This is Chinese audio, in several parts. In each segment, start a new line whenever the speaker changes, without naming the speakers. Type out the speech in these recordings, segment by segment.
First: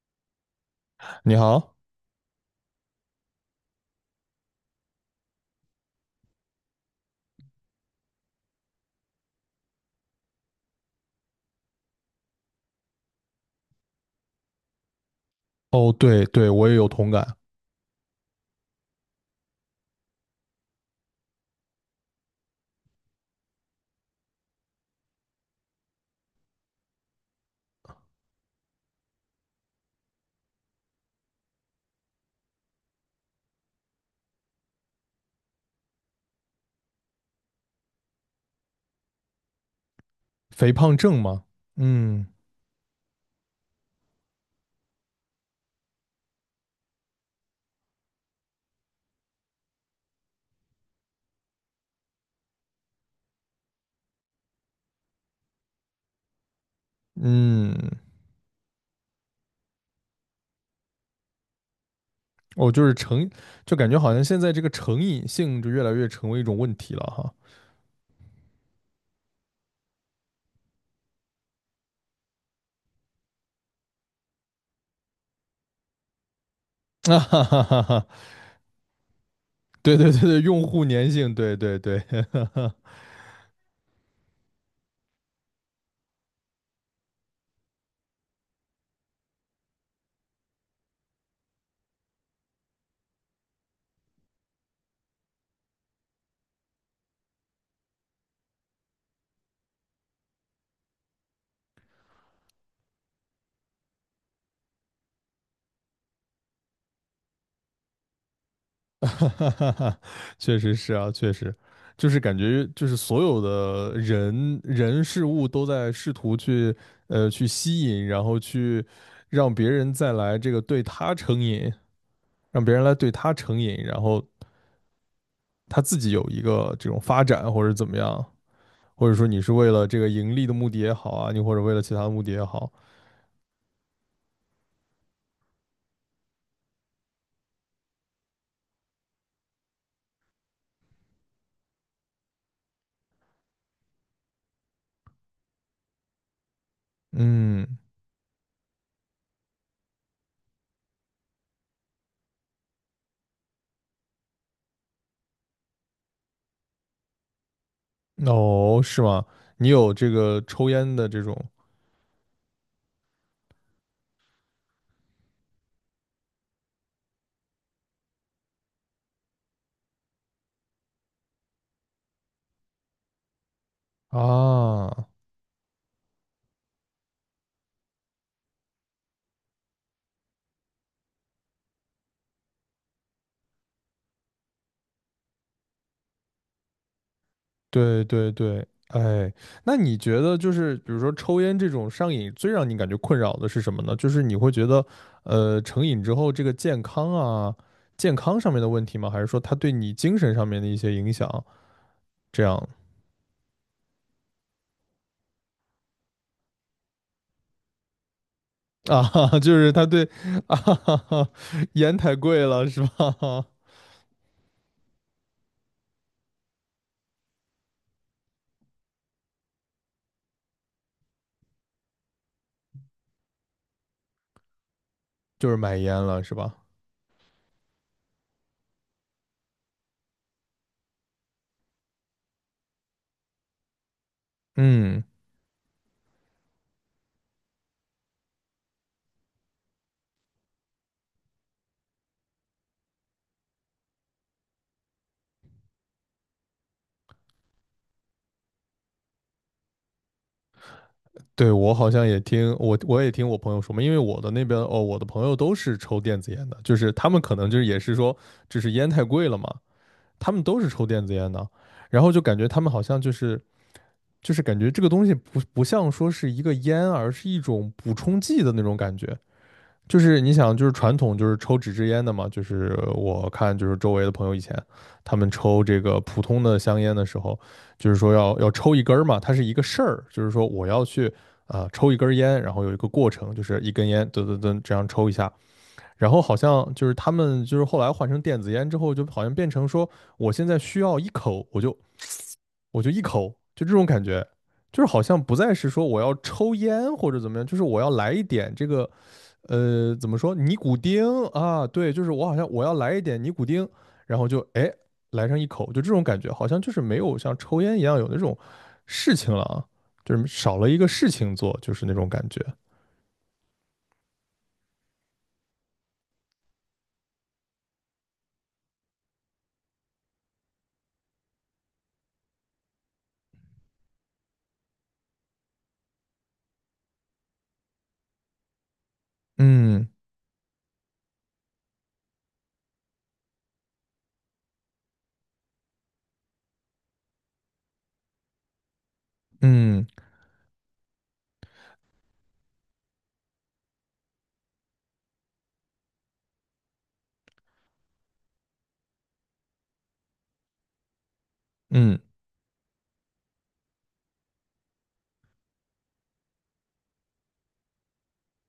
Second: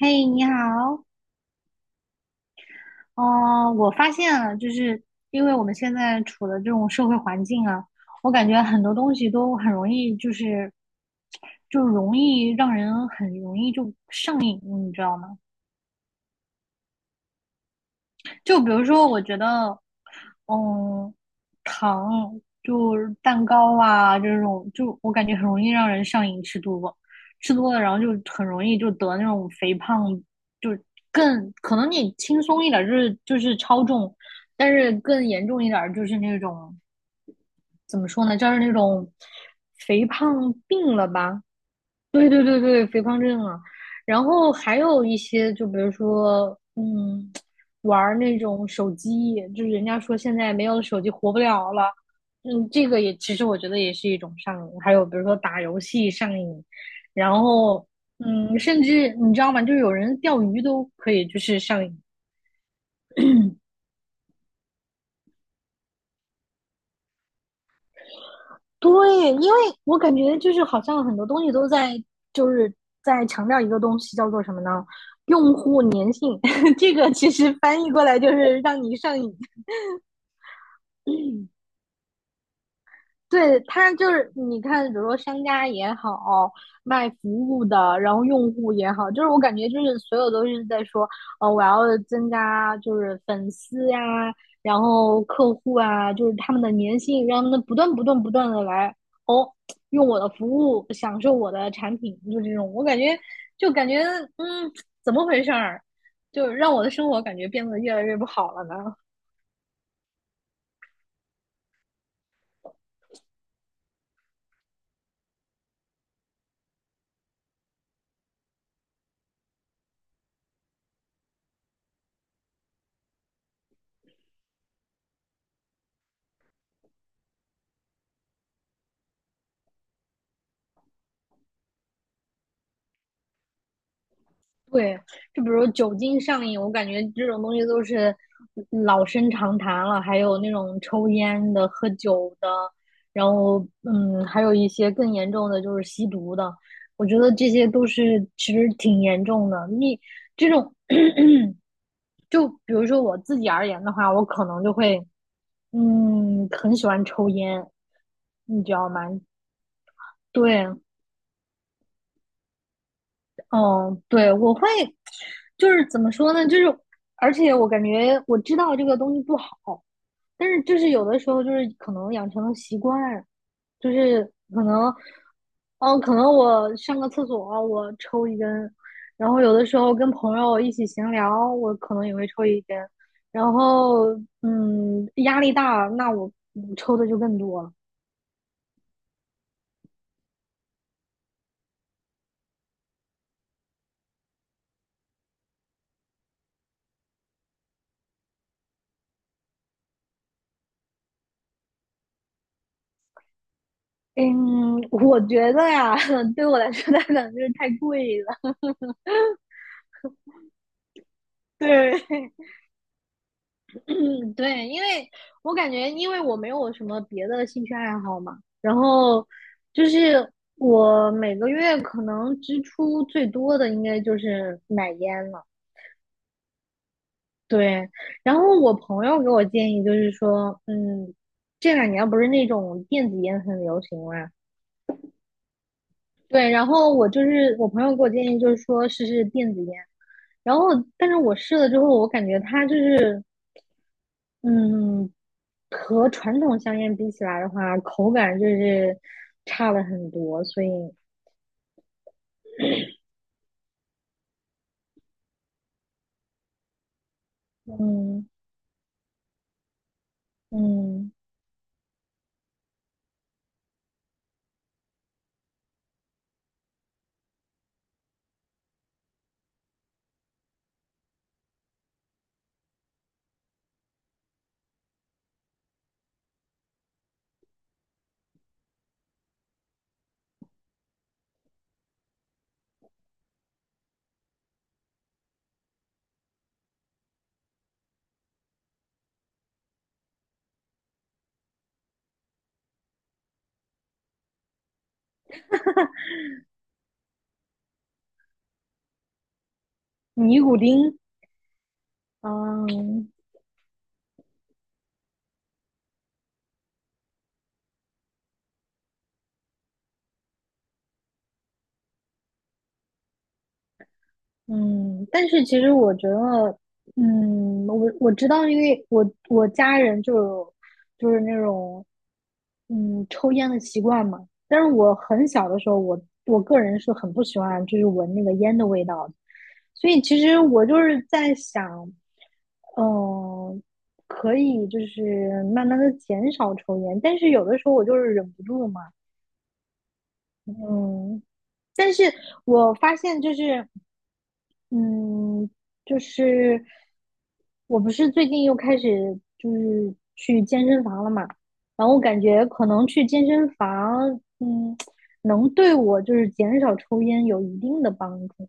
嘿，你好。
你好。
哦，我发现了，因为我们现在处的这种社会环境啊，我感觉很多东西都很容易，就是就容易让人很容易就上瘾，你知道吗？
哦，对对，我也有同感。
就比如说，我觉得，嗯，糖就是蛋糕啊这种，就我感觉很容易让人上瘾，吃多了，然后就很容易就得那种肥胖，就更可能你轻松一点儿就是超重，但是更严重一点儿就是那种怎么说呢，就是那种肥胖
肥
病
胖
了
症
吧。
嘛，嗯
对对对对，肥胖症啊。然后还有一些，就比如说，玩儿那种手机，就是人家说现在没有手机活不了了，嗯，这个也其实我觉得也是一种上瘾。还有比如说打游戏上瘾，然
嗯。
后，嗯，甚至你知道吗？就有人钓鱼都可以，就是上瘾。
我就是成，就感觉好像现在这个成瘾性就越来越成为一种问题了哈。
对，因为我感觉就是好像很多东西都在就是在强调一个东西，叫做什么呢？用户粘性。这 个
啊
其
哈
实
哈哈
翻译过
哈，
来就是让你上瘾。
对对对对，用户粘性，对对对。
对，他就是你看，比如说商家也好，卖服务的，然后用户也好，就是我感觉就是所有都是在说，我要增加就是粉丝呀、然后客户啊，就是他们的粘性，让他们不断不断不断的来哦，用我的服务，享受我的产品，就这种，我感觉就感觉嗯，怎么回事儿，就让我的生活感觉变得越来越不好了呢？
哈哈哈哈，确实是啊，确实，就是感觉就是所有的人人事物都在试图去去吸引，然后去让别人再来这个对他成瘾，让别人来对他成瘾，然后他自己有一个这种发展或者怎么样，或者说你是为了这个盈利的目的也好啊，你或者为了其他的目的也好。
对，就比如酒精上瘾，我感觉这种东西都是老生常谈了。还有那种抽烟的、喝酒的，然后还有一些更严重的就是吸毒的。我觉得这些
嗯。
都是其实挺严重的。你这种，就比如说我自己而言的话，我可能就会嗯，很喜欢抽烟，你知
哦，
道
是
吗？
吗？你有这个抽
对，
烟的这种
嗯，对，就是怎么说呢？而且我感觉我知道这个东西不好，但是就是有的时候就是可能养成了习惯，就是可
啊？
能，嗯，可能我上个厕所我抽一根，然后有的时候跟朋友一起闲聊，我可能也会抽一根，然后压力大，那我抽的就更多了。
对对对，哎，那你觉得就是比如说抽烟这种上瘾，最让你感觉困扰的是什么呢？就是你会觉得，成瘾之后这个健康啊，健康上面的问题吗？还是说它对你精神上面的一些影响？这样
嗯，我觉得呀，对我来说它可能就是太贵了。
啊。就是他对啊，
对，
烟太贵了是吧？
嗯，对，我感觉，因为我没有什么别的兴趣爱好嘛，然后就是我每个月可能支出最多的应该就是买烟 了。
就是买烟了是吧？
对，然后我朋友给我建议就是说，嗯，这两年不是那种电子烟很流行嘛？
嗯，
对，然后我就是我朋友给我建议就是说试试电子烟，然后但是我试了之后，我感觉它就是嗯和传统香烟比起来的话，口感就是差了很多，所以，
对，我好像也听我朋友说嘛，因为我的那边哦，我的朋友都是抽电子烟的，就是他们可能就是也是说，
嗯
就是烟太贵了嘛，他们都是抽电
嗯，
子烟的，然后就感觉他们好像就是感觉这个东西不像说是一个烟，而是一种补充剂的那种感觉。就是你想，就是传统就是抽纸质烟的嘛，就是我看就是周围的朋友以前他们抽这个普通的香烟的时候，就是说要抽一根儿嘛，它是一个事儿，就是说我要去啊、抽一根烟，然后有一个过程，就是一根烟噔噔噔这样抽一下，然后好像就是他们就是后来换成电子烟之后，就好像变成说我现在需要一口，我就一口，就这种感觉。就是好像不再是说我要抽烟或者怎么样，就是我要来一点这个怎么说
尼古
尼古
丁，
丁啊？对，就是我好像我要来一
嗯，
点尼古丁，然后就哎来上一口，就这种感觉，好像就是没有像抽烟一样有那种事情了啊，就是少了一个事情做，就是那种感觉。
嗯，但是其实我觉得，嗯，我知道，因为我我家人就有就是那种抽烟的习惯嘛。但是我很小的时候，我个人是很不喜欢就是闻那个烟的味道的，
嗯
所以其实我就是在想，嗯、可以就是慢慢的减少抽烟，但是有的时候我就是忍不住嘛。
嗯。
嗯。但是我发现就是，嗯，就是我不是最近又开始就是去健身房了嘛？然后
嗯。
我感觉可能去健身房，嗯，能对我就是减少抽烟有一定的帮助。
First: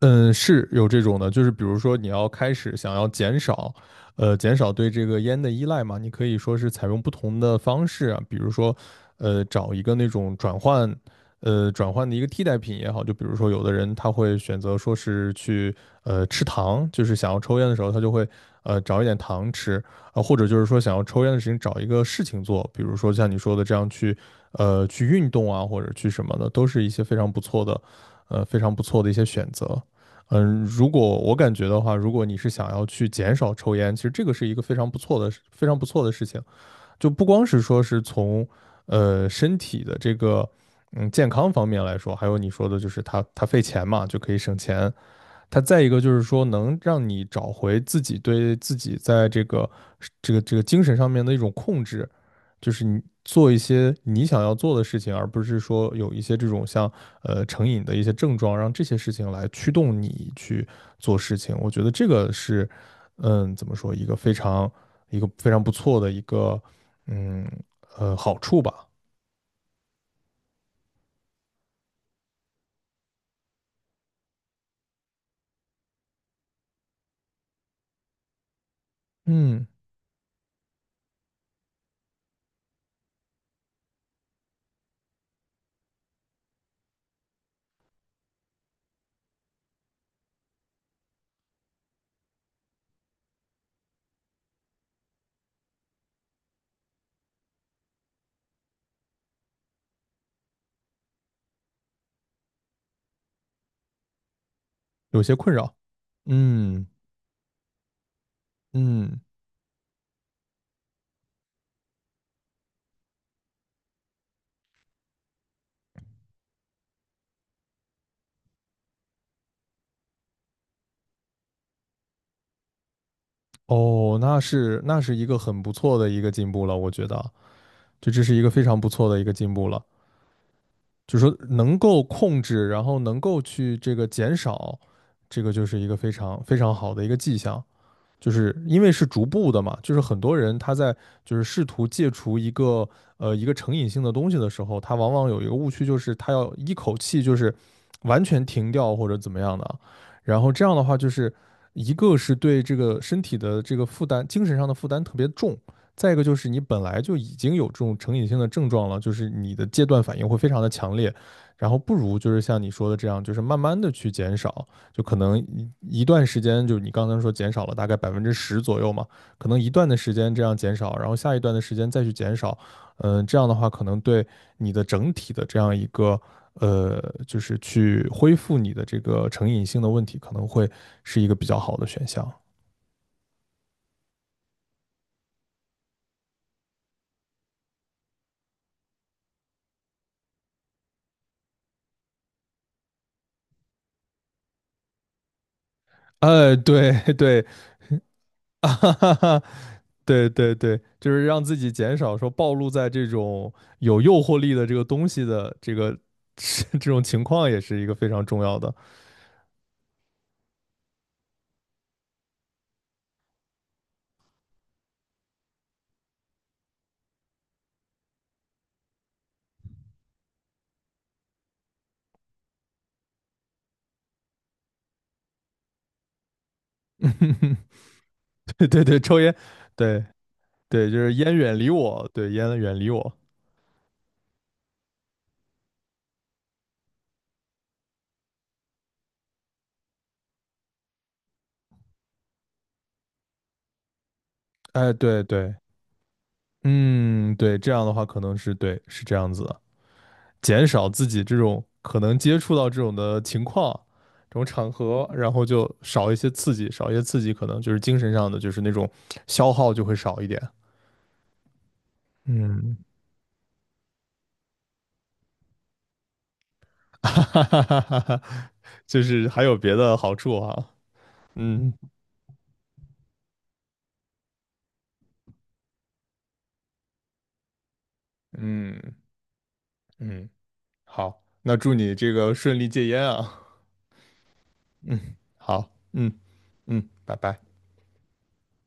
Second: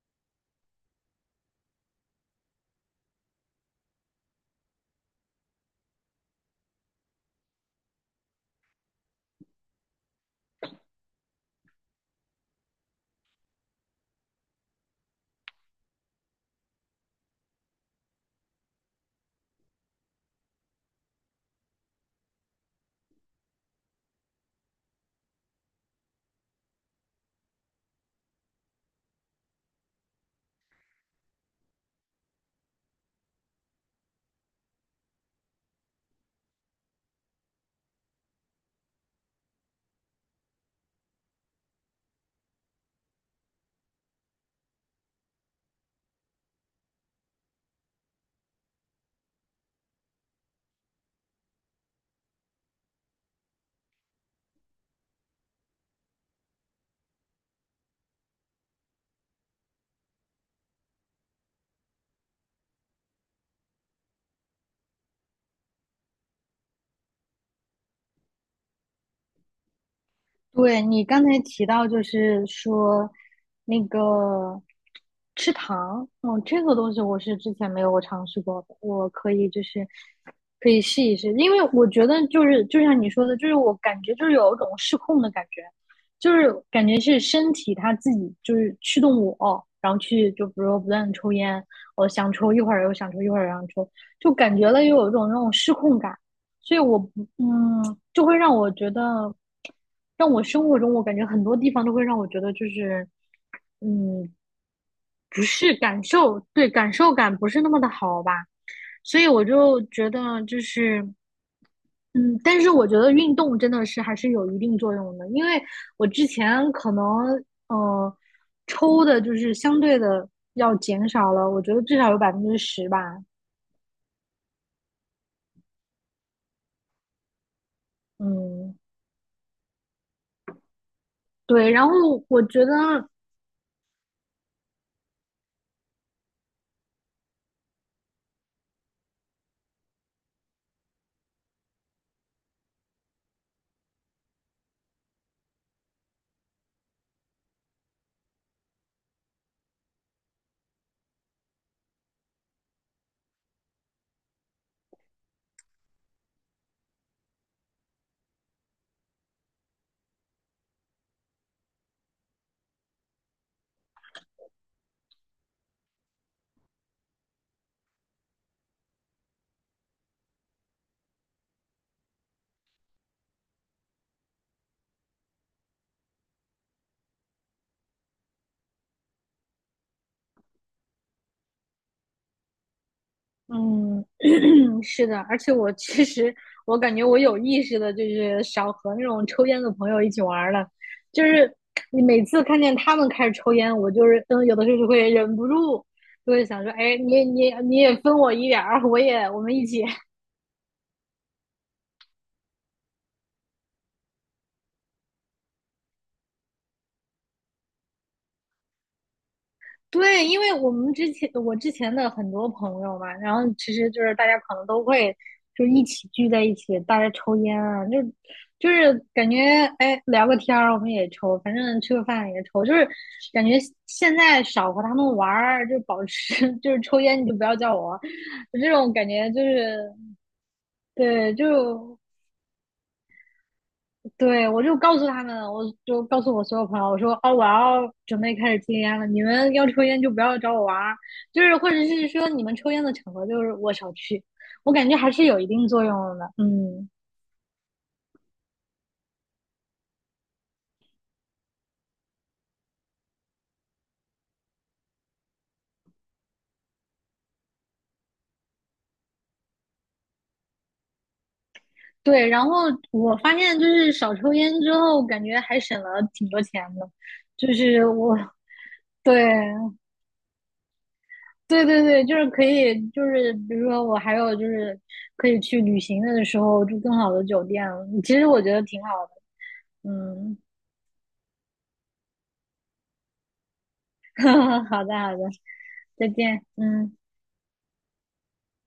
嗯，是有这种的，就是比如说你要开始想要减少，减少对这个烟的依赖嘛，你可以说是采用不同的方式啊。比如说，找一个那种转换，转换的一个替代品也好，就比如说有的人他会选择说是去，吃糖，就是想要抽烟的时候，他就会，找一点糖吃啊，或者就是说想要抽烟的事情找一个事情做，比如说像你说的这样去，去运动啊，或者去什么的，都是一些非常不错的，非常不错的一些选择。嗯，如果我感觉的话，如果你是想要去减少抽烟，其实这个是一个非常不错的、非常不错的事情。就不光是说是从身体的这个健康方面来说，还有你说的就是它费钱嘛，就可以省钱。它再一个就是说能让你找回自己对自己在这个这个精神上面的一种控制。就是你做一些你想要做的事情，而不是说有一些这种像成瘾的一些症状，让这些事情来驱动你去做事情。我觉得这个是，嗯，怎么说，一个非常不错的一个，嗯好处吧。
对，你刚才提到，就是说那个吃糖。哦，这个东西我是之前没有尝试过的，我可以就
嗯，
是可以试一试，因为我觉得就是就像你说的，就是我感觉就是有一种失控的感觉，就是感觉是身体它自己就是驱动我，然后去就比如说不断的抽烟，我想抽一会儿又想抽一会儿又想抽，就感觉了又有一种那种失控感。所以我不嗯，就会让我觉得，让我生活中我感觉很多地方都会让我觉得就是嗯，
有些
不
困扰。
是感受，对，
嗯。
感受感不是那么的好吧，
嗯，
所以我就觉得就是。嗯，但是我觉得运动真的是还是有一定作用的，因为我之前可能呃抽的就是相对的要减少了，我觉得至少有10%吧。
哦，那那是一个很不错的一个进步了，我觉得，就这是一个非
嗯，
常不错的一个进步了。就是说
对，
能
然
够
后
控
我觉
制，然后
得
能够去这个减少，这个就是一个非常非常好的一个迹象。就是因为是逐步的嘛，就是很多人他在就是试图戒除一个一个成瘾性的东西的时候，他往往有一个误区，就是他要一口气就是完全停掉或者怎么样的，然后这样的话就是一个是对这个身体的这个负担，精神上的负担特别重，再一个就是你本来就已经有这种成瘾性的症状了，就是你的戒断反应会非常的强烈，然后不如就是像你说的这样，就是慢慢的去减少。就可能一段时间，就是你刚才说减少了大概10%左右嘛，可能一段的时间这样减少，然后下一段的时间再去减少，嗯，这样的话可能对你的整体的这样一个呃，就是去恢复你的这个成瘾性的问题，可能会是一个比较好的选项。
嗯，是的，而且我其实，我感觉我有意识的，就是少和那种抽烟的朋友一起玩儿了。就是你每次看见他们开始抽烟，我就是嗯，有的时候就会忍不住，就会想说，
对
哎，
对，
你也分我一 点
啊
儿，
哈哈
我
哈，
们一起。
对对对，就是让自己减少说暴露在这种有诱惑力的这个东西的这个 这种情况，也是一个非常重要的。
对，因为我之前的很多朋友嘛，然后其实就是大家可能都会就一起聚在一起，大家抽烟啊，就是感觉哎聊个天儿我们也抽，反正吃个饭也抽，就是感觉现在少和他们玩儿，就保持 就是抽烟你就不要 叫我，
对
这
对，
种
对，
感
抽
觉
烟，
就是
对对，就是烟
对，
远离
就
我，对，烟远离我。
对，我就告诉他们，就告诉我所有朋友，我说哦，我要准备开始戒烟了，你们要抽烟就不要找我玩儿，就是或者是说你们抽烟的场合就是我少去，我感
哎，
觉还
对
是有一
对，
定作用的，嗯，
嗯，对，这样的话可能是对，是这样子的，减少自己这种可能接触到这种的情况，这种场合，然后就少一些刺激，少一些刺激，可能就是精神上的，就是那种消耗就会少一点。
对。然后
嗯，
我发现就是少抽烟之后，感觉还省了挺多钱的，
哈哈
就
哈哈
是
哈
我
哈，就
对
是还有别的好处啊。
对
嗯。
对对，就是可以，就是比如说我还有就是可以去旅行的时候住更好的酒店，其实我觉得
嗯，
挺好的，
嗯，
嗯。
好，那祝你这个顺利戒烟啊。
好的，好
嗯，
的，
好，
再
嗯。
见，
嗯，
嗯。
拜拜。